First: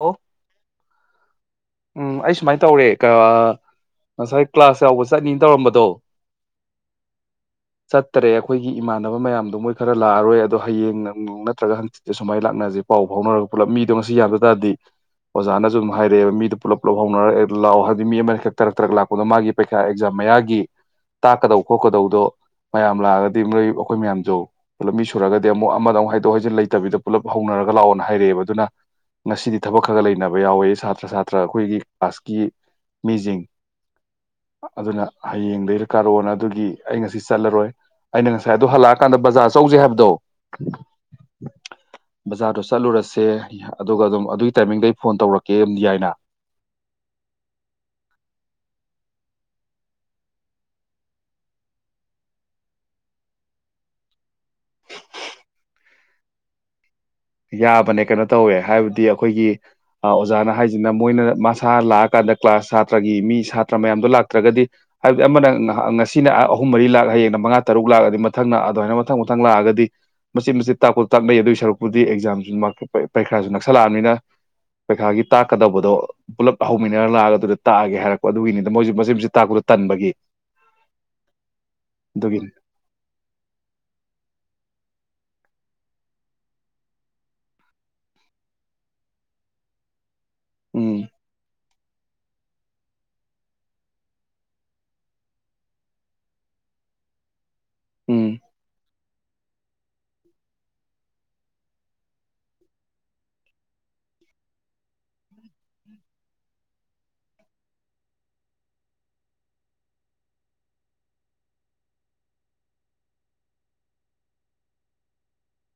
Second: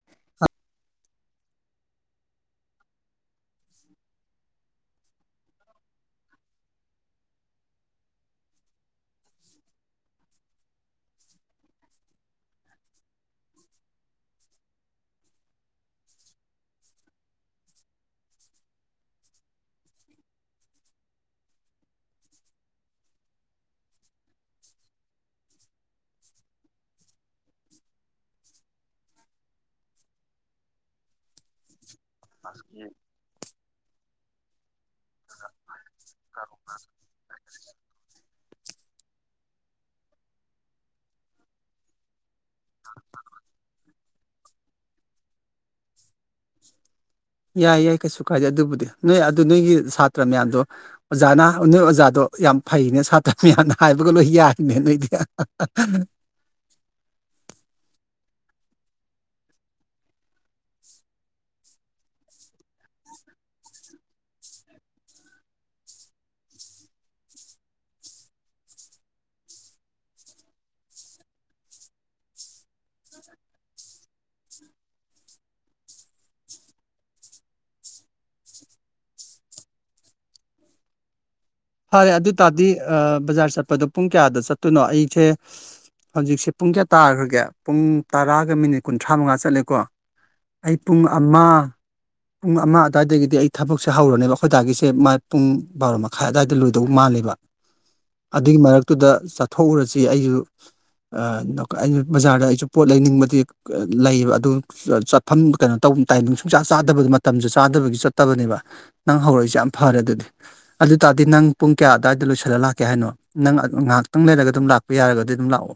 ꯑꯣ ꯎꯝ ꯑꯩ ꯁꯨꯃꯥꯏꯅ ꯇꯧꯔꯦ ꯀꯥ ꯉꯁꯥꯏ ꯀ꯭ꯂꯥꯁ ꯌꯥꯎꯕ ꯆꯠꯅꯤꯅ ꯇꯧꯔꯝꯕꯗꯣ ꯆꯠꯇꯔꯦ ꯑꯩꯈꯣꯏꯒꯤ ꯏꯃꯥꯟꯅꯕ ꯃꯌꯥꯝꯗꯣ ꯃꯣꯏ ꯈꯔ ꯂꯥꯛꯑꯔꯣꯏ ꯑꯗꯣ ꯍꯌꯦꯡꯅ ꯅꯣꯡ ꯅꯠꯇ꯭ꯔꯒ ꯍꯪꯆꯤꯠꯁꯦ ꯁꯨꯃꯥꯏꯅ ꯂꯥꯛꯅꯁꯦ ꯄꯥꯎ ꯐꯥꯎꯅꯔꯒ ꯄꯨꯂꯞ ꯃꯤꯗꯣ ꯉꯁꯤ ꯌꯥꯗ ꯇꯥꯔꯗꯤ ꯑꯣꯖꯥꯅꯁꯨ ꯑꯗꯨꯝ ꯍꯥꯏꯔꯛꯑꯦꯕ ꯃꯤꯗꯣ ꯄꯨꯂꯞ ꯄꯨꯂꯞ ꯍꯧꯅꯔ ꯑꯦ ꯂꯥꯛꯑꯣ ꯍꯥꯏꯕꯗꯤ ꯃꯤ ꯑꯃꯅ ꯍꯦꯛ ꯇꯔꯛ ꯇꯔꯛ ꯂꯥꯛꯄꯗꯣ ꯃꯥꯒꯤ ꯄꯩꯈꯥ ꯑꯦꯛꯖꯥꯝ ꯃꯌꯥꯒꯤ ꯇꯥꯛꯀꯗꯧ ꯈꯣꯠꯀꯗꯧꯗꯣ ꯃꯌꯥꯝ ꯂꯥꯛꯑꯒꯗꯤ ꯃꯣꯏ ꯑꯩꯈꯣꯏ ꯃꯌꯥꯝꯁꯨ ꯄꯨꯂꯞ ꯃꯤ ꯁꯨꯔꯒꯗꯤ ꯑꯃꯨꯛ ꯑꯃꯗ ꯑꯃꯨꯛ ꯍꯥꯏꯗꯣꯛ ꯍꯥꯢꯖꯤꯟ ꯂꯩꯇꯕꯤꯗ ꯄꯨꯂꯞ ꯍꯧꯅꯔꯒ ꯂꯥꯛꯑꯣꯅ ꯍꯥꯏꯔꯛꯑꯦꯕ ꯑꯗꯨꯅ ꯉꯁꯤꯗꯤ ꯊꯕꯛ ꯈꯔ ꯂꯩꯅꯕ ꯌꯥꯎꯋꯦ ꯁꯥꯇ꯭ꯔ ꯁꯥꯇ ꯇ꯭ꯔꯥ ꯑꯩꯈꯣꯏꯒꯤ ꯀ꯭ꯂꯥꯁꯀꯤ ꯃꯤꯁꯤꯡ ꯑꯗꯨꯅ ꯍꯌꯦꯡꯗꯩꯔ ꯀꯥꯔꯛꯑꯣꯅ ꯑꯗꯨꯒꯤ ꯑꯩ ꯉꯥꯁꯤ ꯆꯠꯂꯔꯣꯏ ꯑꯩꯅ ꯉꯁꯥꯏ ꯑꯗꯨ ꯍꯜꯂꯛ ꯀꯥꯟꯗ ꯕꯖꯥꯔ ꯆꯧꯁꯦ ꯍꯥꯏꯕꯗꯣ ꯕꯖꯥꯔꯗꯣ ꯆꯠꯂꯨꯔꯁꯦ ꯑꯗꯨꯒ ꯑꯗꯨꯝ ꯑꯗꯨꯒꯤ ꯇꯥꯏꯃꯤꯡꯗ ꯑꯩ ꯐꯣꯟ ꯇꯧꯔꯛꯀꯦ ꯌꯥꯏꯅ ꯌꯥꯏ ꯌꯥꯏ ꯀꯩꯁꯨ ꯀꯥꯏꯗꯦ ꯑꯗꯨꯕꯨꯗꯤ ꯅꯣꯏ ꯑꯗꯨ ꯅꯣꯏꯒꯤ ꯁꯥꯇ꯭ꯔ ꯃꯌꯥꯝꯗꯣ ꯑꯣꯖꯥꯅ ꯅꯣꯏ ꯑꯣꯖꯥꯗꯣ ꯌꯥꯝ ꯐꯩꯅꯦ ꯁꯥꯇ꯭ꯔ ꯈꯨꯌꯥꯝꯅ ꯍꯥꯏꯕꯒ ꯂꯣꯏ ꯌꯥꯏꯅꯦ ꯅꯣꯏꯗꯤ ꯑꯍꯥ ꯍꯥ ꯍꯤ ꯌꯥꯕꯅꯦ ꯀꯩꯅꯣ ꯇꯧꯋꯦ ꯍꯥꯏꯕꯗꯤ ꯑꯩꯈꯣꯏꯒꯤ ꯑꯣꯖꯥꯅ ꯍꯥꯏꯁꯤꯅ ꯃꯣꯏꯅ ꯃꯥꯁ ꯁꯥꯔ ꯂꯥꯛꯑꯀꯥꯟꯗ ꯀ꯭ꯂꯥꯁ ꯁꯥꯇ꯭ꯔꯒꯤ ꯃꯤ ꯁꯥꯇ꯭ꯔ ꯃꯌꯥꯝꯗꯣ ꯂꯥꯛꯇ꯭ꯔꯒꯗꯤ ꯍꯥꯏꯕꯗꯤ ꯑꯃꯅ ꯉꯥꯁꯤꯅ ꯑꯍꯨꯝ ꯃꯔꯤ ꯂꯥꯛ ꯍꯌꯦꯡꯅ ꯃꯉꯥ ꯇꯔꯨꯛ ꯂꯥꯛꯑꯗꯤ ꯃꯊꯪꯅ ꯑꯗꯨꯃꯥꯏꯅ ꯃꯊꯪ ꯃꯊꯪ ꯂꯥꯛꯑꯒꯗꯤ ꯃꯆꯦꯠ ꯃꯆꯦꯠ ꯇꯥꯛꯄ ꯇꯥꯛꯅꯩ ꯑꯗꯨꯒꯤ ꯁꯔꯨꯛ ꯕꯨꯗꯤ ꯑꯦꯛꯖꯥꯝꯁꯨ ꯄꯔꯤꯈꯥꯁꯨ ꯅꯛꯁꯜꯂꯛꯑꯕꯅꯤꯅ ꯄꯔꯤꯈꯥꯒꯤ ꯇꯥꯛꯀꯗꯧꯕꯗꯣ ꯄꯨꯜꯂꯞ ꯍꯧꯃꯤꯟꯅꯔ ꯂꯥꯛꯑꯒ ꯑꯗꯨꯗ ꯇꯥꯛꯑꯒꯦ ꯍꯥꯏꯔꯛꯄ ꯑꯗꯨꯒꯤꯅꯤꯗ ꯃꯣꯏꯖꯨ ꯃꯆꯤꯠ ꯃꯆꯤꯠ ꯇꯥꯛꯄꯗ ꯇꯟꯕꯒꯤ ꯐꯔꯦ ꯑꯗꯨ ꯑꯗꯨꯒꯤꯅꯤ ꯇꯥꯔꯗꯤ ꯕꯖꯥꯔ ꯆꯠꯄꯗꯣ ꯄꯨꯡ ꯀꯌꯥꯗ ꯆꯠꯇꯣꯏꯅꯣ ꯑꯩꯁꯦ ꯍꯧꯖꯤꯛꯁꯦ ꯄꯨꯡ ꯀꯌꯥ ꯇꯥꯈ꯭ꯔꯒꯦ ꯄꯨꯡ ꯇꯔꯥꯒ ꯃꯤꯅꯤꯠ ꯀꯨꯟꯊ꯭ꯔꯥ ꯃꯉꯥ ꯆꯠꯂꯦꯀꯣ ꯑꯩ ꯎꯝ ꯄꯨꯡ ꯑꯃ ꯄꯨꯡ ꯑꯃ ꯑꯗꯨꯋꯥꯏꯗ ꯒꯤꯗꯤ ꯑꯩ ꯊꯕꯛꯁꯦ ꯍꯧꯔꯅꯦꯕ ꯑꯩꯈꯣꯏ ꯗꯥꯒꯤꯁꯦ ꯃꯥꯢ ꯄꯨꯡ ꯕꯥꯔꯣ ꯃꯈꯥꯏ ꯑꯗꯋꯥꯏ ꯗ ꯂꯣꯏꯗꯧ ꯃꯥꯜꯂꯦꯕ ꯎꯝ ꯑꯗꯨꯒꯤ ꯃꯔꯛꯇꯨꯗ ꯆꯠꯊꯣꯛꯎꯔꯁꯤ ꯑꯩꯁꯨ ꯑ ꯑꯩꯁꯨ ꯕꯖꯥꯔꯗ ꯑꯩꯁꯨ ꯄꯣꯠ ꯂꯩꯅꯤꯡꯕꯗꯤ ꯂꯩꯕ ꯑꯗꯨ ꯆꯠꯐꯝ ꯀꯩꯅꯣ ꯇꯧ ꯇꯥꯏꯃꯤꯡ ꯁꯨꯡꯆꯥ ꯆꯥꯗꯕꯗ ꯃꯇꯝꯁꯨ ꯆꯥꯗꯕꯒꯤ ꯆꯠꯇꯕꯅꯦꯕ ꯅꯪ ꯍꯧꯔꯛꯏꯁꯦ ꯌꯥꯝ ꯐꯔꯦ ꯑꯗꯨꯗꯤ ꯑꯗꯨꯇꯥ ꯗꯤ ꯅꯪ ꯄꯨꯡ ꯀꯌꯥ ꯑꯗꯋꯥꯏꯗ ꯂꯣꯏꯁꯜꯂ ꯂꯥꯛꯀꯦ ꯍꯥꯏꯅꯣ ꯅꯪ ꯉꯥꯏꯍꯥꯛꯇꯪ ꯂꯩꯔꯒ ꯑꯗꯨꯝ ꯂꯥꯛꯄ ꯌꯥꯔꯒꯗꯤ ꯑꯗꯨꯝ ꯂꯥꯛꯑꯣ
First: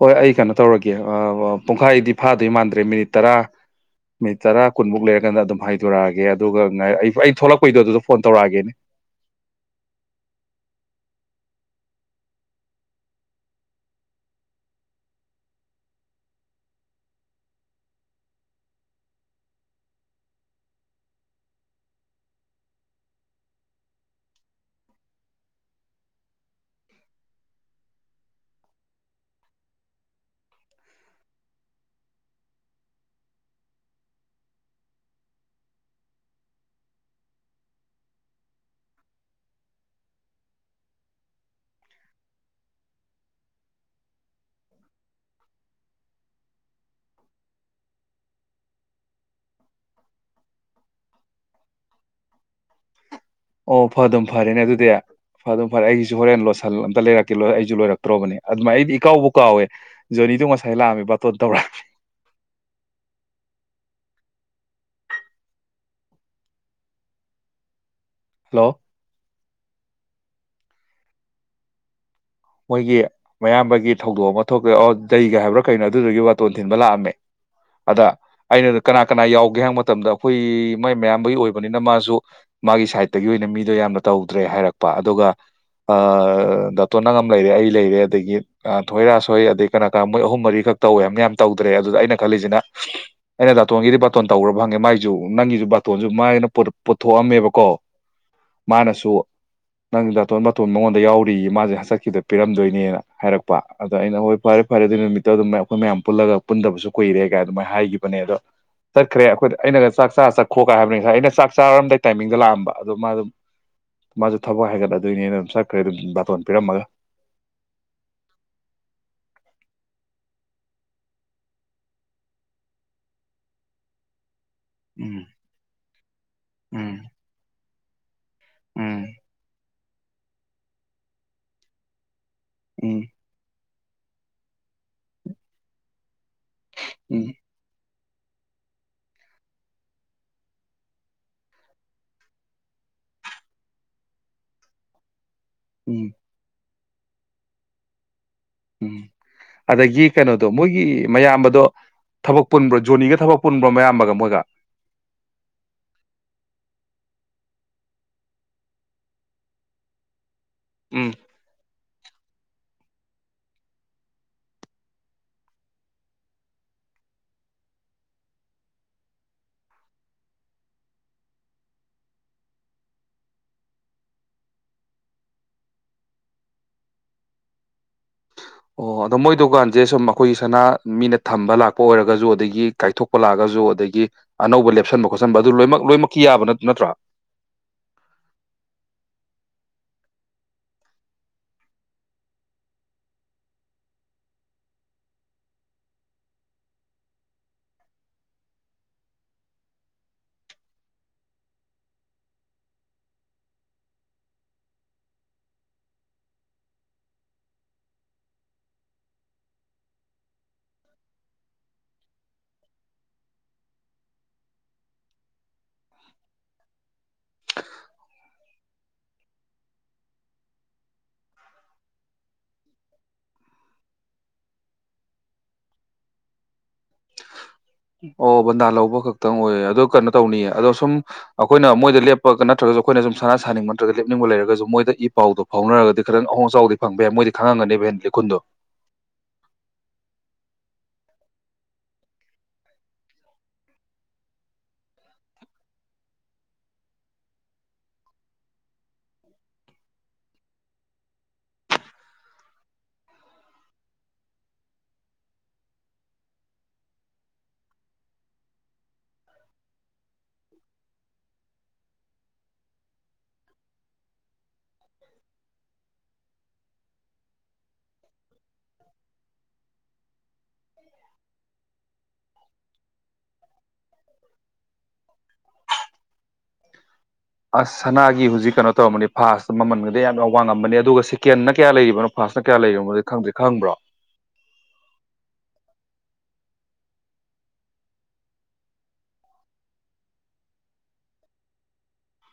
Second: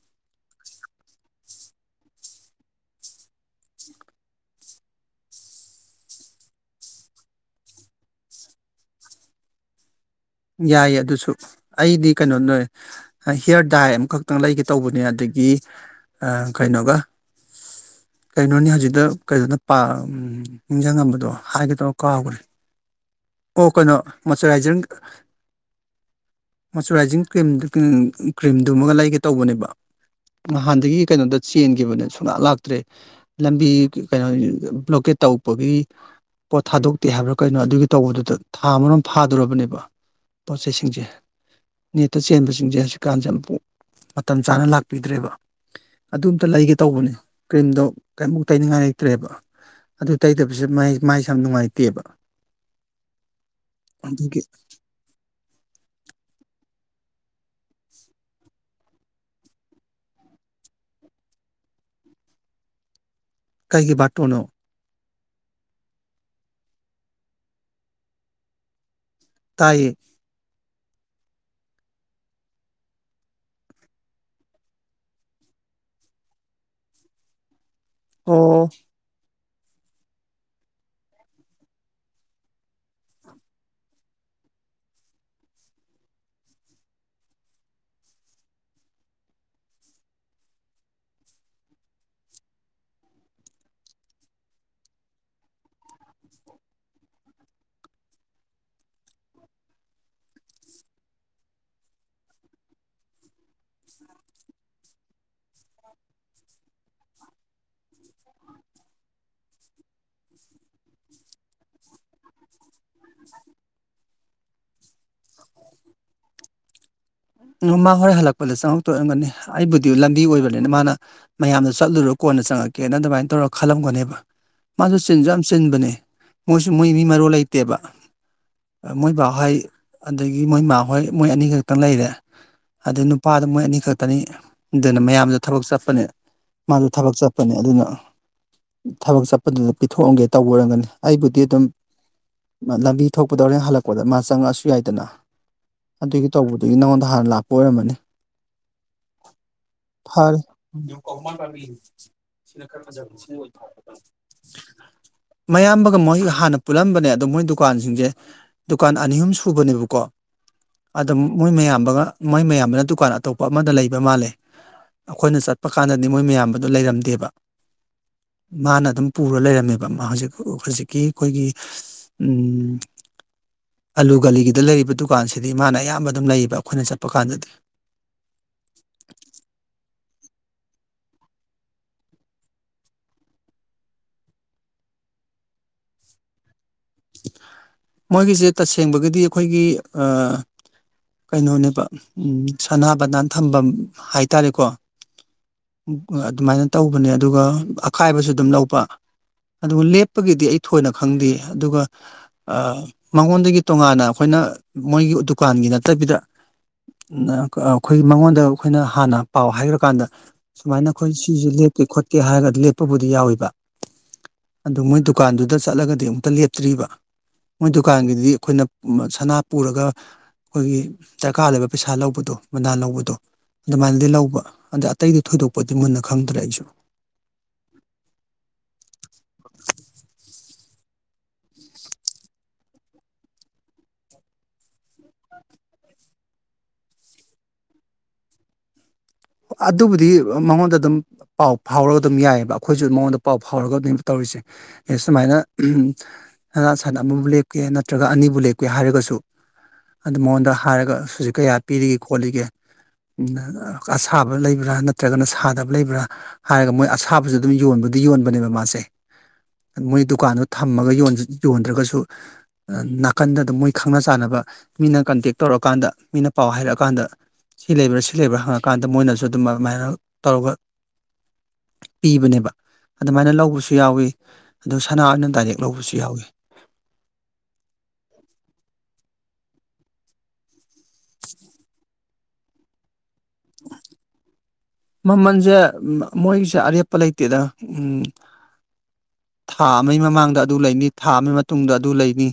ꯍꯣꯏ ꯑꯩ ꯀꯩꯅꯣ ꯇꯧꯔꯒꯦ ꯑꯥ ꯄꯨꯡꯈꯥꯏꯗꯤ ꯐꯥꯗꯣꯏ ꯃꯥꯟꯗ꯭ꯔꯦ ꯃꯤꯅꯤꯠ ꯇꯔꯥ ꯃꯤꯅꯤꯠ ꯇꯔꯥ ꯀꯨꯟꯃꯨꯛ ꯂꯩꯔꯀꯥꯟꯗ ꯑꯗꯨꯝ ꯍꯥꯏꯗꯣꯔꯛꯑꯒꯦ ꯑꯗꯨꯒ ꯑꯩ ꯊꯣꯛꯂꯛꯄꯩꯗꯣ ꯑꯗꯨꯗ ꯐꯣꯟ ꯇꯧꯔꯛꯑꯒꯦꯅꯦ ꯌꯥꯏꯌꯦ ꯑꯗꯨꯁꯨ ꯑꯩꯗꯤ ꯀꯩꯅꯣ ꯅꯣꯏ ꯍꯤꯌꯥꯔ ꯗꯥꯏ ꯑꯃꯈꯛꯇꯪ ꯂꯩꯒꯦ ꯇꯧꯕꯅꯦ ꯑꯗꯒꯤ ꯑ ꯀꯩꯅꯣꯒ ꯀꯩꯅꯣꯅꯤ ꯍꯧꯖꯤꯛꯗ ꯀꯩꯅꯣꯅꯄꯥ ꯅꯤꯡꯁꯤꯡꯉꯝꯕꯗꯣ ꯍꯥꯏꯒꯦ ꯊꯧꯔ ꯀꯥꯎꯈ꯭ꯔꯦ ꯑꯣ ꯀꯩꯅꯣ ꯃꯣꯏꯆꯔꯥꯏꯖꯔ ꯃꯣꯏꯆꯨꯔꯥꯏꯖꯤꯡ ꯀ꯭ꯔꯤꯝ ꯀ꯭ꯔꯤꯝꯗꯨꯃꯒ ꯂꯩꯒꯦ ꯇꯧꯕꯅꯦꯕ ꯅꯍꯥꯟꯗꯒꯤ ꯀꯩꯅꯣꯗ ꯆꯦꯟꯈꯤꯕꯅꯦ ꯁꯨꯡꯂꯥꯛ ꯂꯥꯛꯇ꯭ꯔꯦ ꯂꯝꯕꯤ ꯀꯩꯅꯣ ꯕ꯭ꯂꯣꯀꯦꯠ ꯇꯧꯕꯒꯤ ꯄꯣꯠ ꯊꯥꯗꯣꯛꯇꯦ ꯍꯥꯏꯕ꯭ꯔꯥ ꯀꯩꯅꯣ ꯑꯗꯨꯒꯤ ꯇꯧꯕꯗꯨꯗ ꯊꯥ ꯑꯃꯔꯣꯝ ꯐꯥꯗꯣꯔꯕꯅꯦꯕ ꯄꯣꯠ ꯆꯩꯁꯤꯡꯁꯦ ꯅꯦꯠꯇ ꯆꯦꯟꯕꯁꯤꯡꯁꯦ ꯍꯧꯖꯤꯛꯀꯥꯟꯁꯦ ꯑꯃꯨꯛ ꯃꯇꯝ ꯆꯥꯅ ꯂꯥꯛꯄꯤꯗ꯭ꯔꯦꯕ ꯑꯗꯨ ꯑꯝꯇ ꯂꯩꯒꯦ ꯇꯧꯕꯅꯦ ꯀ꯭ꯔꯤꯝꯗꯣ ꯀꯦꯝꯃꯨꯛ ꯇꯩꯅꯤꯡꯉꯥꯏ ꯂꯩꯇ꯭ꯔꯦꯕ ꯑꯗꯨ ꯇꯩꯗꯕꯁꯦ ꯃꯥꯢꯁꯦ ꯃꯥꯏꯁꯦ ꯌꯥꯝ ꯅꯨꯡꯉꯥꯏꯇꯦꯕ ꯑꯣ ꯐꯗꯨꯝ ꯑꯗꯨꯒꯤ ꯐꯔꯦꯅꯦ ꯑꯗꯨꯗꯤ ꯐꯗꯨꯝ ꯐꯔꯦ ꯑꯩꯒꯤꯁꯨ ꯍꯣꯔꯦꯟ ꯂꯣꯠꯁꯟ ꯑꯃꯇ ꯂꯩꯔꯛꯀꯦ ꯂꯣꯏ ꯑꯩꯁꯨ ꯂꯣꯏꯔꯛꯇ꯭ꯔꯣꯕꯅꯦ ꯑꯗꯨꯃꯥꯏ ꯑꯩꯗꯤ ꯏꯀꯥꯎꯕꯨ ꯀꯥꯎꯋꯦ ꯖꯣꯅꯤꯗꯣ ꯉꯁꯥꯏ ꯂꯥꯛꯑꯝꯃꯦꯕ ꯕꯥꯇꯣꯟ ꯇꯧꯔꯛꯑꯝꯃꯦ ꯀꯩꯒꯤ ꯕꯥꯇꯣꯟꯅꯣ ꯍꯜꯂꯣ ꯇꯥꯏꯌꯦ ꯃꯣꯏꯒꯤ ꯃꯌꯥꯝꯕꯒꯤ ꯊꯧꯗꯣꯛ ꯑꯃ ꯊꯣꯛꯇꯣꯢ ꯑꯣ ꯖꯩꯒ ꯍꯥꯏꯕ꯭ꯔꯥ ꯀꯩꯅꯣ ꯑꯗꯨꯗꯨꯒꯤ ꯕꯥꯇꯣꯟ ꯊꯤꯟꯕ ꯂꯥꯛꯑꯝꯃꯦ ꯑꯗ ꯑꯣ ꯑꯩꯅ ꯀꯅꯥ ꯀꯅꯥ ꯌꯥꯎ ꯒꯦ ꯍꯥꯏ ꯃꯇꯝꯗ ꯑꯩꯈꯣꯏ ꯃꯣꯏ ꯃꯌꯥꯝꯕꯒꯤ ꯑꯣꯏꯕꯅꯤꯅ ꯃꯥꯁꯨ ꯃꯥꯒꯤ ꯁꯥꯏꯠꯇꯒꯤ ꯑꯣꯏꯅ ꯃꯤꯗꯣ ꯌꯥꯝꯅ ꯇꯧꯗ꯭ꯔꯦ ꯍꯥꯏꯔꯛꯄ ꯑꯗꯨꯒ ꯑ ꯗꯥꯇꯣꯟ ꯅꯪ ꯅꯪ ꯂꯩꯔꯦ ꯑꯩ ꯂꯩꯔꯦ ꯑꯗꯒꯤ ꯊꯣꯏꯔꯥꯥꯁꯣꯏ ꯑꯗꯒꯤ ꯀꯅꯥ ꯀꯅꯥ ꯃꯣꯏ ꯑꯍꯨꯝ ꯃꯔꯤꯈꯛ ꯇꯧꯋꯦ ꯍꯥꯏ ꯃꯌꯥꯝ ꯇꯧꯗ꯭ꯔꯦ ꯑꯗꯨꯗ ꯑꯩꯅ ꯈꯜꯂꯤꯁꯤꯅ ꯑꯩꯅ ꯗꯥꯇꯣꯟꯒꯤꯗꯤ ꯕꯥꯇꯣꯟ ꯇꯧꯈ꯭ꯔꯕ ꯍꯪꯉꯦ ꯃꯒꯤꯁꯨ ꯅꯪꯒꯤꯁꯨ ꯕꯥꯇꯣꯟꯁꯨ ꯃꯅ ꯄꯨꯊꯣꯛꯑꯝꯃꯦꯕꯀꯣ ꯃꯥꯅꯁꯨ ꯅꯪꯒꯤ ꯗꯥꯇꯣꯟ ꯕꯥꯇꯣꯟ ꯃꯉꯣꯟꯗ ꯌꯥꯎꯔꯤꯌꯦ ꯃꯥꯁꯦ ꯆꯠꯍꯟ ꯁꯤꯗ ꯄꯤꯔꯝꯗꯣꯏꯅꯦꯅ ꯍꯥꯏꯔꯛꯄ ꯑꯗꯣ ꯑꯩꯅ ꯍꯣꯏ ꯐꯔꯦ ꯐꯔꯦ ꯑꯗꯨ ꯅꯨꯃꯤꯠꯇꯣ ꯑꯗꯨꯝ ꯑꯩꯈꯣꯏ ꯃꯌꯥꯝ ꯄꯨꯜꯂꯒ ꯄꯨꯟꯗꯕꯁꯨ ꯀꯨꯏꯔꯦ ꯀꯥꯏꯅ ꯑꯗꯨꯃꯥꯏꯅ ꯍꯥꯏꯈꯤꯕꯅꯦ ꯑꯗꯣ ꯆꯠꯈ꯭ꯔꯦ ꯑꯩꯈꯣꯏꯗ ꯑꯩꯅꯒ ꯆꯥꯛ ꯆꯥꯔ ꯆꯠꯈꯣꯒ ꯍꯥꯏꯕꯅꯤ ꯉꯁꯥꯏ ꯑꯩꯅ ꯆꯥꯛ ꯆꯥꯔꯝꯗꯥꯏ ꯇꯥꯏꯃꯤꯡꯗ ꯂꯥꯛꯑꯝꯕ ꯑꯗꯣ ꯃꯥ ꯑꯗꯨꯝ ꯃꯥꯁꯨ ꯊꯕꯛ ꯍꯥꯏꯒꯠꯂꯗꯣꯏꯅꯦꯅ ꯑꯗꯨꯝ ꯆꯠꯈ꯭ꯔꯦ ꯑꯗꯨꯝ ꯕꯥꯇꯣꯟ ꯄꯤꯔꯝꯃꯒ ꯎ ꯃꯥ ꯍꯣꯔꯦꯟ ꯍꯜꯂꯛꯄꯗ ꯆꯪꯉꯛꯇꯣꯏꯔꯝꯒꯅꯤ ꯑꯩꯕꯨꯗꯤ ꯂꯝꯕꯤ ꯑꯣꯏꯕꯅꯤꯅ ꯃꯥꯅ ꯃꯌꯥꯝꯗ ꯆꯠꯂꯨꯔꯣ ꯀꯣꯟꯅ ꯆꯪꯉꯛꯀꯦꯅ ꯑꯗꯨꯃꯥꯏꯅ ꯇꯧꯔ ꯈꯜꯂꯝꯒꯅꯦꯕ ꯃꯥꯁꯨ ꯎꯝ ꯆꯤꯟꯁꯨ ꯌꯥꯝ ꯆꯤꯟꯕꯅꯦ ꯃꯣꯏꯁꯨ ꯃꯣꯏ ꯎꯝ ꯃꯤ ꯃꯔꯨ ꯂꯩꯇꯦꯕ ꯎꯝ ꯃꯣꯏ ꯕꯥ ꯍꯣꯏ ꯑꯗꯒꯤ ꯃꯣꯏ ꯃꯥ ꯍꯣꯏ ꯃꯣꯏ ꯑꯅꯤꯈꯛ ꯇꯂꯩꯔꯦ ꯎꯝ ꯑꯗꯩ ꯅꯨꯄꯥꯗ ꯃꯣꯏ ꯑꯅꯤꯈꯛ ꯉꯥꯛꯇꯅꯤ ꯑꯗꯨꯅ ꯃꯌꯥꯝꯗ ꯊꯕꯛ ꯆꯠꯄꯅꯦ ꯃꯥꯗ ꯊꯕꯛ ꯎꯝ ꯆꯠꯄꯅꯦ ꯑꯗꯨꯅ ꯊꯕꯛ ꯆꯠꯄꯗꯨꯗ ꯄꯤꯊꯣꯛꯑꯝꯒꯦ ꯇꯧꯕ ꯑꯣꯏꯔꯝꯒꯅꯤ ꯑꯩꯕꯨꯗꯤ ꯑꯗꯨꯝ ꯂꯝꯕꯤ ꯊꯣꯛꯄꯗꯧꯔꯦ ꯍꯜꯂꯛꯄꯗ ꯃꯥ ꯆꯪꯉꯛꯑꯁꯨ ꯌꯥꯏꯗꯅ ꯎꯝ ꯗꯒꯤ ꯅꯉꯣꯟꯗ ꯍꯥꯟꯅ ꯂꯥꯛꯄ ꯑꯣꯏꯔꯝꯝꯕꯅꯤ ꯎꯝ ꯑꯗꯒꯤ ꯐꯔꯦ ꯀꯩꯅꯣꯗꯣ ꯃꯣꯏꯒꯤ ꯃꯌꯥꯝꯕꯗꯣ ꯊꯕꯛ ꯄꯨꯟꯕ꯭ꯔꯣ ꯖꯣꯅꯤꯒ ꯊꯕꯛ ꯄꯨꯟꯕ꯭ꯔꯣ ꯃꯌꯥꯝꯕꯒ ꯃꯣꯏꯒ ꯃꯌꯥꯝꯕꯒ ꯃꯣꯏ ꯍꯥꯟꯅ ꯄꯨꯜꯂꯝꯕꯅꯦ ꯑꯗꯣ ꯃꯣꯏ ꯗꯨꯀꯥꯟꯁꯤꯡꯁꯦ ꯗꯨꯀꯥꯟ ꯑꯅꯤ ꯑꯍꯨꯝ ꯁꯨꯕꯅꯦꯕꯀꯣ ꯎꯝ ꯑꯗꯣ ꯃꯣꯏ ꯃꯌꯥꯝꯕꯒ ꯃꯣꯏ ꯃꯌꯥꯝꯕꯅ ꯗꯨꯀꯥꯟ ꯑꯇꯣꯞꯄ ꯑꯃꯗ ꯂꯩꯕ ꯃꯥꯜꯂꯦ ꯑꯩꯈꯣꯏꯅ ꯆꯠꯄ ꯀꯥꯟꯗꯗꯤ ꯃꯣꯏ ꯃꯌꯥꯝꯗ ꯂꯩꯔꯝꯗꯦꯕ ꯃꯥꯅ ꯑꯗꯨꯝ ꯄꯨꯔ ꯂꯩꯔꯝꯃꯦꯕ ꯍꯧꯖꯤꯛ ꯍꯧꯖꯤꯛꯀꯤ ꯑꯩꯈꯣꯏꯒꯤ ꯑꯂꯨ ꯒꯂꯤꯒꯤꯗ ꯂꯩꯔꯤꯕ ꯗꯨꯀꯥꯟꯁꯤꯗꯤ ꯃꯥꯅ ꯑꯌꯥꯝꯕ ꯑꯗꯨꯝ ꯂꯩꯌꯦꯕ ꯑꯩꯈꯣꯏꯅ ꯆꯠꯄ ꯀꯥꯟꯗꯗꯤ ꯑꯣ ꯑꯗꯣ ꯃꯣꯏ ꯗꯨꯀꯥꯟꯁꯦ ꯁꯨꯝ ꯑꯩꯈꯣꯏꯒꯤ ꯁꯅꯥ ꯃꯤꯅ ꯊꯝꯕ ꯂꯥꯛꯄ ꯑꯣꯏꯔꯒꯁꯨ ꯑꯗꯒꯤ ꯀꯥꯏꯊꯣꯛꯄ ꯂꯥꯛꯑꯒꯁꯨ ꯑꯗꯒꯤ ꯑꯅꯧꯕ ꯂꯦꯞꯁꯟꯕ ꯈꯣꯠꯆꯟꯕ ꯑꯗꯨ ꯂꯣꯏꯅꯃꯛ ꯂꯣꯏꯅꯃꯛꯀꯤ ꯌꯥꯕ ꯅꯠꯇ꯭ꯔꯥ ꯃꯣꯏꯒꯤꯁꯦ ꯇꯁꯦꯡꯕꯒꯤꯗꯤ ꯑꯩꯈꯣꯏꯒꯤ ꯀꯩꯅꯣꯅꯦꯕ ꯁꯅꯥ ꯕꯅꯟꯙꯥꯟ ꯊꯝꯐꯝ ꯍꯥꯏꯇꯥꯔꯦꯀꯣ ꯑꯗꯨꯃꯥꯏꯅ ꯇꯧꯕꯅꯦ ꯑꯗꯨꯒ ꯑꯈꯥꯏꯕꯁꯨ ꯑꯗꯨꯝ ꯂꯧꯕ ꯑꯗꯨꯒ ꯂꯦꯞꯄꯒꯤꯗꯤ ꯑꯩ ꯊꯣꯏꯅ ꯈꯪꯗꯦ ꯑꯗꯨꯒ ꯃꯉꯣꯟꯗꯒꯤ ꯇꯣꯉꯥꯟꯅ ꯑꯩꯈꯣꯏꯅ ꯃꯣꯏꯒꯤ ꯗꯨꯀꯥꯟꯒꯤ ꯅꯠꯇꯕꯤꯗ ꯑꯩꯈꯣꯏ ꯃꯉꯣꯟꯗ ꯑꯩꯈꯣꯏꯅ ꯍꯥꯟꯅ ꯄꯥꯎ ꯍꯥꯏꯈ꯭ꯔꯀꯥꯟꯗ ꯁꯨꯃꯥꯏꯅ ꯑꯩꯈꯣꯏ ꯁꯤꯁꯦ ꯂꯦꯞꯀꯦ ꯈꯣꯠꯀꯦ ꯍꯥꯏꯔꯒꯗꯤ ꯂꯦꯞꯄꯕꯨꯗꯤ ꯌꯥꯎꯋꯕ ꯑꯗꯨ ꯃꯣꯏ ꯗꯨꯀꯥꯟꯗꯨꯗ ꯆꯠꯂꯒꯗꯤ ꯑꯃꯨꯛꯇ ꯂꯦꯞꯄ ꯇ꯭ꯔꯤꯕ ꯃꯣꯏ ꯗꯨꯀꯥꯟꯒꯤꯗꯤ ꯑꯩꯈꯣꯏꯅ ꯁꯅꯥ ꯄꯨꯔꯒ ꯑꯩꯈꯣꯏꯒꯤ ꯗꯔꯀꯥꯔꯗꯨꯗ ꯂꯩꯕ ꯄꯩꯁꯥ ꯂꯧꯕꯗꯣ ꯕꯗꯥꯟ ꯂꯧꯕꯗꯣ ꯑꯗꯨꯃꯥꯏꯅꯗꯤ ꯂꯧꯕ ꯑꯗ ꯑꯇꯩꯗꯤ ꯊꯣꯏꯗꯣꯛꯄꯗꯤ ꯃꯨꯟꯅ ꯈꯪꯗ꯭ꯔꯦ ꯑꯩꯁꯨ ꯑꯣ ꯕꯟꯗꯥ ꯂꯧꯕ ꯈꯛꯇꯪ ꯑꯣꯏꯌꯦ ꯑꯣ ꯀꯩꯅꯣ ꯇꯧꯅꯤꯌꯦ ꯑꯗꯣ ꯁꯨꯝ ꯑꯩꯈꯣꯏꯅ ꯃꯣꯏꯗ ꯂꯦꯞꯄꯒ ꯅꯠꯇ꯭ꯔꯒꯁꯨ ꯑꯩꯈꯣꯏꯅ ꯁꯨꯝ ꯁꯥꯟꯅꯥ ꯁꯥꯅꯤꯡꯕ ꯅꯠꯇ꯭ꯔꯒ ꯂꯦꯞꯅꯤꯡꯕ ꯂꯩꯔꯒꯁꯨ ꯃꯣꯏꯗ ꯏ ꯄꯥꯎꯗꯣ ꯐꯥꯎꯅꯔꯒꯗꯤ ꯈꯤꯇꯪ ꯑꯍꯣꯡ ꯑꯆꯥꯎꯗꯤ ꯐꯪꯕ ꯌꯥꯏ ꯃꯣꯏꯗꯤ ꯈꯪꯉꯝꯒꯅꯦꯕ ꯍ ꯂꯤꯈꯨꯟꯗꯣ ꯑꯗꯨꯕꯨꯗꯤ ꯃꯉꯣꯟꯗ ꯑꯗꯨꯝ ꯄꯥꯎ ꯐꯥꯎꯔꯒ ꯑꯗꯨꯝ ꯌꯥꯏꯑꯕ ꯑꯩꯈꯣꯏꯁꯨ ꯃꯉꯣꯟꯗ ꯄꯥꯎ ꯐꯥꯎꯔꯒ ꯑꯗꯨꯃ ꯇꯧꯔꯤꯁꯦ ꯑꯦ ꯁꯨꯃꯥꯏꯅ ꯁꯅꯥ ꯁꯟ ꯑꯃꯕꯨ ꯂꯦꯞꯀꯦ ꯅꯠꯇ꯭ꯔꯒ ꯑꯅꯤꯕꯨ ꯂꯦꯞꯀꯦ ꯍꯥꯏꯔꯒꯁꯨ ꯑꯗꯨ ꯃꯉꯣꯟꯗ ꯍꯥꯏꯔꯒ ꯍꯧꯖꯤ ꯀꯌꯥ ꯄꯤꯔꯤꯒꯦ ꯈꯣꯠꯂꯤꯒꯦ ꯑꯁꯥꯕ ꯂꯩꯕ꯭ꯔꯥ ꯅꯠꯇ꯭ꯔꯒꯅ ꯁꯥꯗꯕ ꯂꯩꯕ꯭ꯔꯥ ꯍꯥꯏꯔꯒ ꯃꯣꯏ ꯑꯁꯥꯕꯁꯨ ꯑꯗꯨꯝ ꯌꯣꯟꯕꯗꯤ ꯌꯣꯟꯕꯅꯦꯕ ꯃꯥꯁꯦ ꯃꯣꯏ ꯗꯨꯀꯥꯟꯗꯣ ꯊꯝꯃꯒ ꯌꯣꯟꯗ꯭ꯔꯒꯁꯨ ꯅꯥꯀꯟꯗ ꯑꯗꯨꯝ ꯃꯣꯏ ꯈꯪꯅ ꯆꯥꯟꯅꯕ ꯃꯤꯅ ꯀꯟꯇꯦꯛ ꯇꯧꯔꯛꯑꯀꯥꯟꯗ ꯃꯤꯅ ꯄꯥꯎ ꯍꯥꯏꯔꯛꯑꯀꯥꯟꯗ ꯁꯤ ꯂꯩꯕ꯭ꯔꯥ ꯁꯤ ꯂꯩꯕ꯭ꯔꯥ ꯍꯪꯉꯛꯄ ꯀꯀꯥꯟꯗ ꯃꯣꯏꯅꯁꯨ ꯑꯗꯨꯝ ꯑꯗꯨꯃꯥꯏꯅ ꯇꯧꯕ ꯄꯤꯕꯅꯦꯕ ꯑꯗꯨꯃꯥꯏꯅ ꯂꯧꯕꯁꯨ ꯌꯥꯎꯋꯤ ꯑꯗꯣ ꯁꯅꯥꯅ ꯗꯥꯏꯔꯦꯛ ꯂꯧꯕꯁꯨ ꯌꯥꯎꯋꯤ ꯐꯥꯁ ꯃꯃꯟꯒꯗꯤ ꯌꯥꯝꯅ ꯋꯥꯡ ꯉꯝꯕ ꯑ ꯑꯗꯨꯒ ꯁꯤꯀꯦꯟꯅ ꯀꯌꯥ ꯂꯩꯔꯤꯕꯅꯣ ꯐꯁꯇꯥ ꯀꯌꯥ ꯂꯩꯔꯝꯒ ꯈꯪꯗ꯭ꯦ ꯈꯪꯕ꯭ꯔꯣ ꯁꯦ ꯃꯣꯏꯁꯦ ꯑꯔꯦꯞꯄ ꯂꯩꯇꯦꯗ ꯎꯝ ꯊꯥ ꯑꯃꯒꯤ ꯃꯃꯥꯡꯗ ꯑꯗꯨ ꯂꯩꯅꯤ ꯊꯥ ꯑꯃꯒꯤ ꯃꯇꯨꯡꯗ ꯑꯗꯨ ꯂꯩꯅꯤ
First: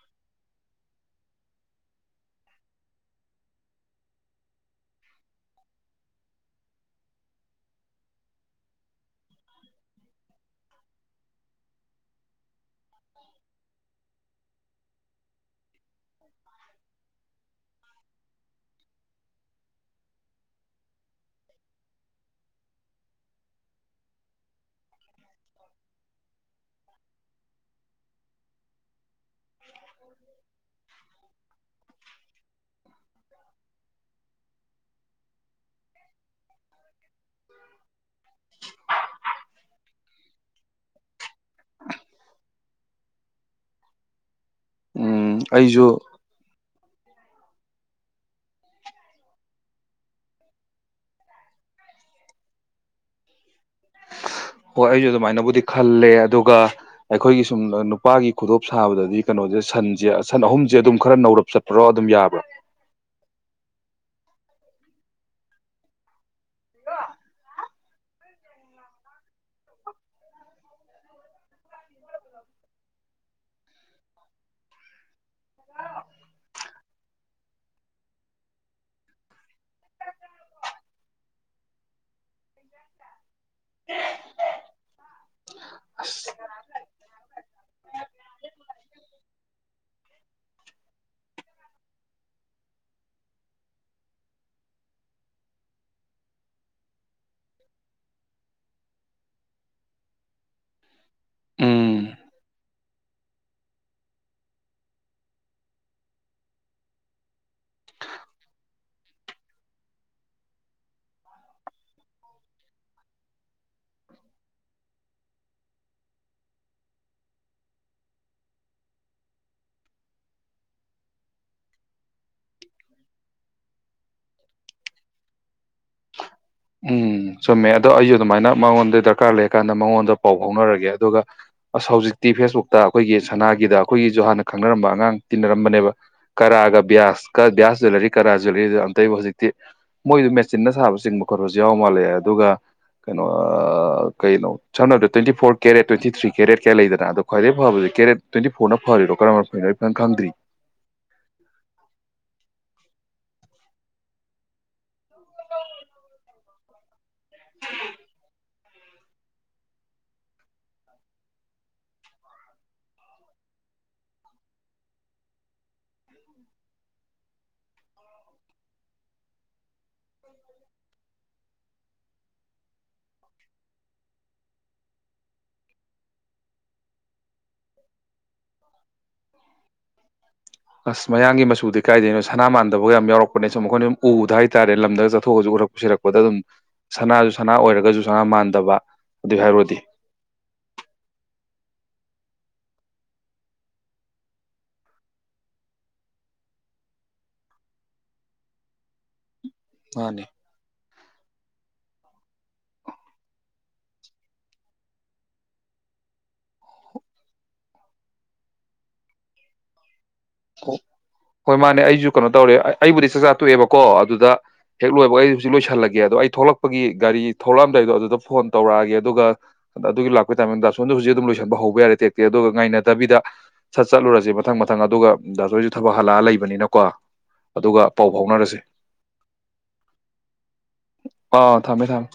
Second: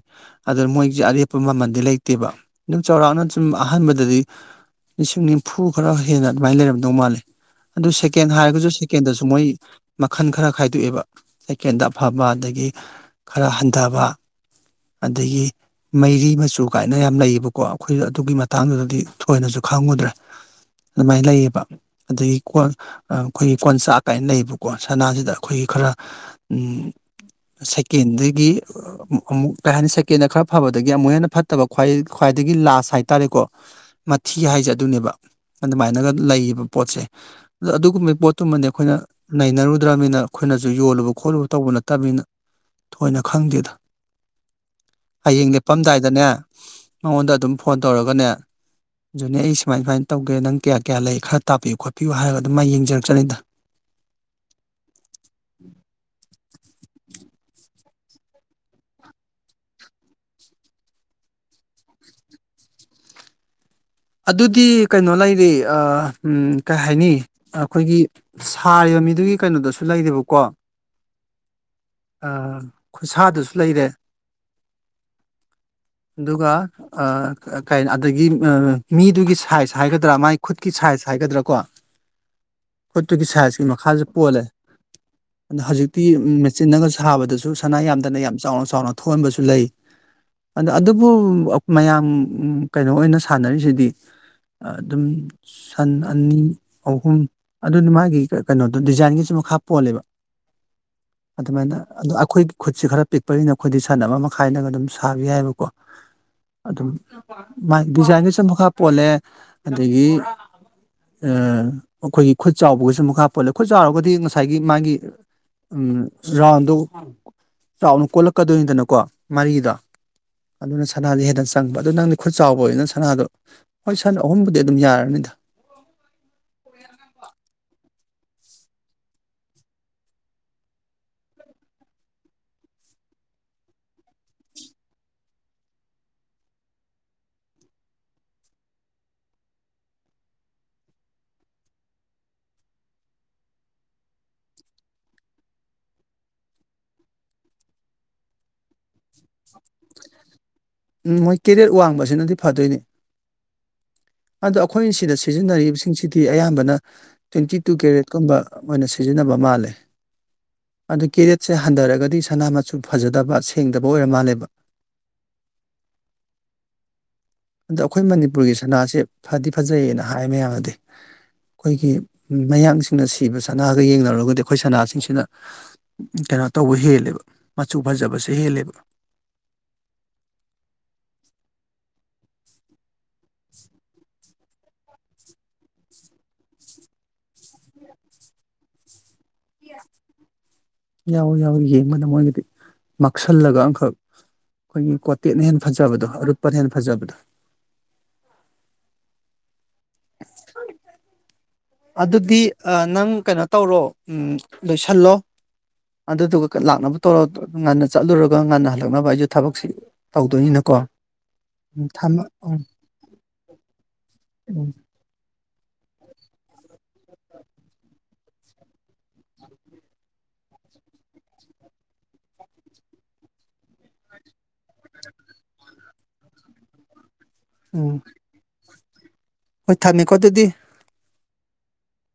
ꯑꯗꯨ ꯃꯣꯏꯒꯤꯁꯦ ꯑꯔꯦꯞꯄ ꯃꯃꯜꯗꯤ ꯂꯩꯇꯦꯕ ꯑꯗꯨꯝ ꯆꯥꯎꯔꯥꯛꯅ ꯁꯨꯝ ꯑꯍꯥꯟꯕꯗꯗꯤ ꯂꯤꯁꯤꯡ ꯅꯤꯐꯨ ꯈꯔ ꯍꯦꯟꯅ ꯑꯗꯨꯃꯥꯏꯅ ꯂꯩꯔꯝꯗꯧ ꯃꯥꯜꯂꯦ ꯑꯗꯨ ꯁꯦꯀꯦꯟ ꯍꯥꯏꯔꯒꯁꯨ ꯁꯦꯀꯦꯟꯗꯁꯨ ꯃꯣꯏ ꯃꯈꯜ ꯈꯔ ꯈꯥꯏꯗꯣꯛꯑꯦꯕ ꯑꯩ ꯀꯦꯟꯗ ꯐꯕ ꯑꯗꯩꯒꯤ ꯈꯔ ꯍꯟꯊꯕ ꯑꯗꯩꯒꯤ ꯃꯩꯔꯤ ꯃꯆꯨ ꯀꯥꯏꯅ ꯌꯥꯝ ꯂꯩꯌꯦꯕꯀꯣ ꯑꯩꯈꯣꯏ ꯑꯗꯨꯒꯤ ꯃꯇꯥꯡꯗꯨꯗꯗꯤ ꯊꯣꯏꯅꯁꯨ ꯈꯪꯉꯨꯗ꯭ꯔꯦ ꯑꯗꯩꯃꯥꯏꯅ ꯂꯩꯌꯦꯕ ꯑꯗꯒꯤ ꯀꯣꯟ ꯑꯩꯈꯣꯏꯒꯤ ꯀꯣꯟꯆꯥꯛ ꯀꯥꯏꯅ ꯂꯩꯕꯀꯣ ꯁꯅꯥꯁꯤꯗ ꯑꯩꯈꯣꯏꯒꯤ ꯈꯔ ꯁꯦꯟꯀꯦꯟꯗꯒꯤ ꯑꯃꯨꯛ ꯀꯩ ꯍꯥꯏꯅꯤ ꯁꯦꯀꯦꯟꯗ ꯈꯔ ꯐꯕꯗꯒꯤ ꯑꯃꯨꯛ ꯍꯦꯟꯅ ꯐꯠꯇꯕ꯭ꯋꯥꯏ ꯈ꯭ꯋꯥꯏꯗꯒꯤ ꯂꯥꯁ ꯍꯥꯏꯇꯥꯔꯦꯀꯣ ꯃꯊꯤ ꯍꯥꯏꯁꯦ ꯑꯗꯨꯅꯦꯕ ꯑꯗꯨꯃꯥꯏꯅꯒ ꯂꯩꯌꯦꯕ ꯄꯣꯠꯁꯦ ꯑꯗ ꯑꯗꯨꯒꯨꯝꯕꯒꯤ ꯄꯣꯠꯇꯨꯃꯅꯦ ꯑꯩꯈꯣꯏꯅ ꯅꯩꯅꯔꯨꯗ꯭ꯔꯅꯤꯅ ꯑꯩꯈꯣꯏꯅꯁꯨ ꯌꯣꯜꯂꯨꯕ ꯇꯧꯕ ꯅꯠꯇꯕꯅꯤꯅ ꯊꯣꯏꯅ ꯈꯪꯗꯦꯗ ꯎꯝ ꯍꯌꯦꯡ ꯑꯩꯁꯨ ꯂꯦꯞꯄꯝꯗꯥꯏꯗꯅꯦ ꯃꯉꯣꯟꯗ ꯑꯗꯨꯝ ꯐꯣꯟ ꯇꯧꯔꯒꯅꯦ ꯅꯦꯅꯦ ꯑꯩ ꯁꯨꯃꯥꯏ ꯁꯨꯃꯥꯏꯅ ꯇꯧꯒꯦ ꯅꯪ ꯀꯌꯥ ꯀꯌꯥ ꯂꯩ ꯈꯔ ꯇꯥꯕꯤꯌꯨ ꯈꯣꯠꯄꯤꯌꯨ ꯍꯥꯏꯔꯒ ꯑꯗꯨꯝꯥꯏꯅ ꯌꯦꯡꯖꯔꯛꯆꯅꯤꯗ ꯑꯣ ꯑꯩꯁꯨ ꯑꯗꯨꯃꯥꯏꯅꯕꯨꯗꯤ ꯈꯜꯂꯦ ꯑꯗꯨꯒ ꯑꯩꯈꯣꯏꯒꯤ ꯁꯨꯝ ꯅꯨꯄꯥꯒꯤ ꯈꯨꯗꯣꯞ ꯁꯥꯕꯗꯗꯤ ꯀꯩꯅꯣꯁꯦ ꯁꯟꯁꯦ ꯁꯟ ꯑꯍꯨꯝꯁꯦ ꯑꯗꯨꯝ ꯈꯔ ꯅꯧꯔꯞ ꯆꯠꯄ꯭ꯔꯣ ꯑꯗꯨꯝ ꯌꯥꯕ꯭ꯔꯣ ꯑꯗꯨꯗꯤ ꯀꯩꯅꯣ ꯂꯩꯔꯦ ꯀꯩ ꯍꯥꯏꯅꯤ ꯑꯩꯈꯣꯏꯒꯤ ꯁꯥꯔꯤꯕ ꯃꯤꯗꯨꯒꯤ ꯀꯩꯅꯣꯗꯁꯨ ꯂꯩꯔꯦꯕꯀꯣ ꯑꯥ ꯈꯨꯠꯁꯥꯗꯁꯨ ꯂꯩꯔꯦ ꯑꯗꯨꯒ ꯑꯥ ꯑꯗꯒꯤ ꯃꯤꯗꯨꯒꯤ ꯁꯥꯏꯖ ꯍꯥꯏꯒꯗ꯭ꯔꯥ ꯃꯥꯏ ꯈꯨꯠꯀꯤ ꯁꯥꯏꯖ ꯍꯥꯏꯒꯗ꯭ꯔꯥ ꯀꯣ ꯈꯨꯠꯇꯨꯒꯤ ꯁꯥꯏꯖ ꯃꯈꯥꯥꯁꯨ ꯄꯣꯜꯂꯦ ꯑꯗꯣ ꯍꯧꯖꯤꯛꯇꯤ ꯑꯁ ꯃꯦꯆꯤꯟꯅꯒ ꯁꯥꯕꯗꯁꯨ ꯁꯅꯥ ꯌꯥꯝꯗꯅ ꯌꯥꯝ ꯆꯥꯎꯅ ꯆꯥꯎꯅ ꯊꯣꯛꯍꯟꯕꯁꯨ ꯂꯩ ꯑꯗ ꯑꯗꯨꯕꯨ ꯃꯌꯥꯝ ꯀꯩꯅꯣ ꯑꯣꯏꯅ ꯁꯥꯟꯅꯔꯤꯁꯤꯗꯤ ꯑꯗꯨꯝ ꯁꯟ ꯑꯅꯤ ꯑꯍꯨꯝ ꯑꯗꯨꯅ ꯃꯥꯒꯤ ꯀꯩꯅꯣꯗꯣ ꯗꯤꯖꯥꯏꯟꯒꯤꯁꯨ ꯃꯈꯥ ꯄꯣꯜꯂꯦꯕ ꯑꯗꯨꯃꯥꯏꯅ ꯎꯝ ꯑꯗꯨ ꯑꯩꯈꯣꯏꯒꯤ ꯈꯨꯠꯁꯦ ꯈꯔ ꯄꯤꯛꯄꯅꯤꯅ ꯑꯩꯈꯣꯏꯗꯤ ꯁꯟ ꯑꯃ ꯃꯈꯥꯏꯅꯒ ꯑꯗꯨꯝ ꯁꯥꯕ ꯌꯥꯏꯑꯕꯀꯣ ꯑꯗꯨꯝ ꯗꯤꯖꯥꯏꯟꯒꯤꯁꯨ ꯃꯈꯥ ꯄꯣꯜ ꯑꯗꯒꯤ ꯑꯥ ꯑꯩꯈꯣꯏꯒꯤ ꯈꯨꯠ ꯆꯥꯎꯕꯒꯤꯁꯨ ꯃꯈꯥ ꯄꯣꯜꯂꯦ ꯈꯨꯠ ꯆꯥꯎꯔꯒꯗꯤ ꯉꯁꯥꯏꯒꯤ ꯃꯥꯒꯤ ꯎꯝ ꯔꯥꯎꯟꯗꯣ ꯆꯥꯎꯅ ꯀꯣꯜꯂꯛꯀꯗꯣꯏꯅꯤꯗꯅꯀꯣ ꯃꯔꯤꯗꯣ ꯑꯗꯨꯅ ꯁꯅꯥꯁꯦ ꯍꯦꯟꯅ ꯆꯪꯕ ꯑꯗꯨ ꯅꯪꯗꯤ ꯈꯨꯠ ꯆꯥꯎꯕ ꯑꯣꯏꯅ ꯁꯅꯥꯗꯣ ꯍꯣꯏ ꯁꯟ ꯑꯍꯨꯝꯕꯨꯗꯤ ꯑꯗꯨꯝ ꯌꯥꯔꯅꯤꯗ ꯎꯝ ꯆꯨꯃꯦ ꯑꯗꯣ ꯑꯩꯁꯨ ꯑꯗꯨꯃꯥꯏꯅ ꯃꯉꯣꯟꯗ ꯗꯔꯀꯥꯔ ꯂꯩꯔꯀꯥꯟꯗ ꯃꯉꯣꯟꯗ ꯄꯥꯎ ꯐꯥꯎꯅꯔꯒꯦ ꯑꯗꯨꯒ ꯑꯁ ꯍꯧꯖꯤꯛꯇꯤ ꯐꯦꯁꯕꯨꯛꯇ ꯑꯩꯈꯣꯏꯒꯤ ꯁꯅꯥꯒꯤꯗ ꯑꯩꯈꯣꯏꯒꯤꯁꯨ ꯍꯥꯟꯅ ꯈꯪꯅꯔꯝꯕ ꯑꯉꯥꯡ ꯇꯤꯟꯅꯔꯝꯕꯅꯦꯕ ꯀꯔꯥꯒ ꯕꯤ꯭ꯌꯥꯁ ꯀ ꯕ꯭ꯌꯥꯁ ꯖ꯭ꯋꯦꯂꯔꯤ ꯀꯔꯥ ꯖ꯭ꯋꯦꯂꯔꯤꯗꯨ ꯑꯝꯇꯩꯩꯕꯨ ꯍꯧꯖꯤꯛꯇꯤ ꯃꯣꯏꯗꯨ ꯃꯦꯆꯤꯟꯅ ꯁꯥꯕ ꯆꯤꯡꯕ ꯀꯩꯅꯣꯁꯨ ꯌꯥꯎ ꯃꯥꯜꯂꯦ ꯑꯗꯨꯒ ꯀꯩꯅꯣ ꯑꯥ ꯀꯩꯅꯣ ꯁꯝꯅꯗꯣ twenty four carat twenty three carat ꯀꯥ ꯂꯩꯗꯅ ꯑꯗꯣ ꯈ꯭ꯋꯥꯏꯗꯩ ꯐꯕꯁꯦ ꯀꯦꯔꯦꯠ ꯇ꯭ꯋꯦꯟꯇꯤ ꯐꯣꯔꯅ ꯐꯔꯤꯔꯣ ꯀꯔꯝꯕ ꯎꯝ ꯃꯣꯏ ꯀꯦꯔꯦꯠ ꯋꯥꯡꯕꯁꯤꯅꯗꯤ ꯐꯗꯣꯏꯅꯦ ꯑꯗꯣ ꯑꯩꯈꯣꯏ ꯁꯤꯗ ꯁꯤꯖꯤꯟꯅꯔꯤꯕꯁꯤꯡꯁꯤꯗꯤ ꯑꯌꯥꯝꯕꯅ ꯇ꯭ꯋꯦꯟꯇꯤ ꯇꯨ ꯀꯦꯔꯦꯠꯀꯨꯝꯕ ꯑꯣꯏꯅ ꯁꯤꯖꯤꯟꯅꯕ ꯃꯥꯜꯂꯦ ꯑꯗꯨ ꯀꯦꯔꯦꯠꯁꯦ ꯍꯟꯊꯔꯒꯗꯤ ꯁꯅꯥ ꯃꯁꯨ ꯐꯖꯗꯕ ꯁꯦꯡꯗꯕ ꯑꯣꯏꯔ ꯃꯥꯜꯂꯦꯕ ꯑꯗꯣ ꯑꯩꯈꯣꯏ ꯃꯅꯤꯄꯨꯔꯒꯤ ꯁꯅꯥꯁꯦ ꯐꯗꯤ ꯐꯖꯩꯌꯦꯅ ꯍꯥꯏ ꯃꯌꯥꯝꯅꯗꯤ ꯑꯩꯈꯣꯏꯒꯤ ꯃꯌꯥꯡꯁꯤꯡꯅ ꯁꯤꯕ ꯁꯅꯥꯒ ꯌꯦꯡꯅꯔꯨꯔꯒꯗꯤ ꯑꯩꯈꯣꯏ ꯁꯅꯥꯁꯤꯡꯁꯤꯅ ꯀꯩꯅꯣ ꯇꯧꯕ ꯍꯦꯜꯂꯦꯕ ꯃꯆꯨ ꯐꯖꯕꯁꯦ ꯍꯦꯜꯂꯦꯕ ꯀꯥꯏꯗꯣꯏꯅꯣ ꯁꯅꯥ ꯃꯥꯟꯗꯕ ꯑꯣꯏ ꯌꯥꯝ ꯌꯥꯎꯔꯛꯄꯅꯦ ꯑꯁ ꯑꯩꯈꯣꯏꯅ ꯁꯨꯝ ꯎꯕꯗꯪꯍꯥꯢ ꯍꯥꯏꯇꯥꯔꯦ ꯂꯝꯗꯒ ꯆꯠꯊꯣꯛꯑꯒꯁꯨ ꯎꯔꯛꯄ ꯁꯤꯔꯛꯄꯗ ꯑꯗꯨꯝ ꯁꯅꯥꯁꯨ ꯁꯅꯥ ꯑꯣꯏꯔꯒꯁꯨ ꯁꯅꯥ ꯃꯥꯟꯗꯕ ꯑꯗꯨꯏ ꯍꯥꯏꯔꯨꯔꯗꯤ ꯌꯥꯎꯋꯤ ꯌꯥꯎꯋꯤ ꯌꯦꯡꯕꯗ ꯃꯣꯏꯒꯤꯗꯤ ꯃꯛꯁꯜꯂꯒ ꯑꯃꯈꯛ ꯑꯩꯈꯣꯏꯒꯤ ꯀ꯭ꯋꯥꯇꯦꯠꯅ ꯍꯦꯟꯅ ꯐꯖꯕꯗꯣ ꯑꯔꯨꯞꯄꯅ ꯍꯦꯟꯅ ꯐꯖꯕꯗꯣ ꯃꯥꯅꯦ ꯑꯗꯨꯗꯤ ꯅꯪ ꯀꯩꯅꯣ ꯇꯧꯔꯣ ꯂꯣꯏꯁꯤꯜꯂꯣ ꯑꯗꯨꯗꯨꯒ ꯂꯥꯛꯅꯕ ꯇꯧꯔꯣ ꯉꯟꯅ ꯆꯠꯂꯨꯔꯒ ꯉꯟꯅ ꯍꯜꯂꯛꯅꯕ ꯑꯩꯁꯨ ꯊꯕꯛꯁꯤ ꯇꯧꯗꯣꯏꯅꯤꯅꯀꯣ ꯑꯣ ꯍꯣꯏ ꯃꯥꯅꯦ ꯎꯝ ꯑꯩꯁꯨ ꯊꯝꯃ ꯀꯩꯅꯣ ꯇꯧꯔꯦ ꯎꯝ ꯑꯩꯕꯨꯗꯤ ꯆꯥꯛꯆꯥ ꯇꯣꯛꯑꯦꯕꯀꯣ ꯑꯗꯨꯗ ꯎꯝ ꯍꯦꯛ ꯂꯣꯏ ꯑꯩ ꯍꯧꯖꯤꯛ ꯂꯣꯏꯁꯤꯜꯂꯒꯦ ꯑꯗꯣ ꯑꯩ ꯍꯧꯖꯤꯛ ꯊꯣꯛꯂꯛꯄꯒꯤ ꯒꯥꯔꯤ ꯊꯣꯛꯂꯛꯑꯝꯗꯥꯏꯗꯣ ꯑꯗꯨꯗ ꯐꯣꯟ ꯇꯧꯔꯛꯑꯒꯦ ꯑꯗꯨꯒ ꯑꯗꯨꯒꯤ ꯂꯥꯛꯄꯒꯤ ꯇꯥꯏꯃꯤꯡꯗ ꯑꯁꯣꯝꯗ ꯍꯧꯖꯤꯛ ꯑꯗꯨꯝ ꯂꯣꯏꯁꯤꯟꯕ ꯍꯧꯕ ꯌꯥꯔꯦ ꯇꯦꯛꯇꯦꯛ ꯑꯗꯨꯒ ꯉꯥꯏꯅꯗꯕꯤꯗ ꯁꯠ ꯆꯠꯂꯨꯔꯁꯦꯕ ꯃꯊꯪ ꯃꯊꯪ ꯑꯗꯨꯒ ꯑꯗꯣꯁꯨ ꯊꯕꯛ ꯍꯜꯂꯛꯑ ꯂꯩꯕꯅꯤꯅꯀꯣ ꯑꯗꯨꯒ ꯎꯝ ꯄꯥꯎ ꯐꯥꯎꯅꯔꯁꯦ ꯍꯣꯏ ꯊꯝꯃꯦꯀꯣ ꯑꯗꯨꯗꯤ ꯑꯥ ꯊꯝꯃꯦ ꯊꯝꯃꯦ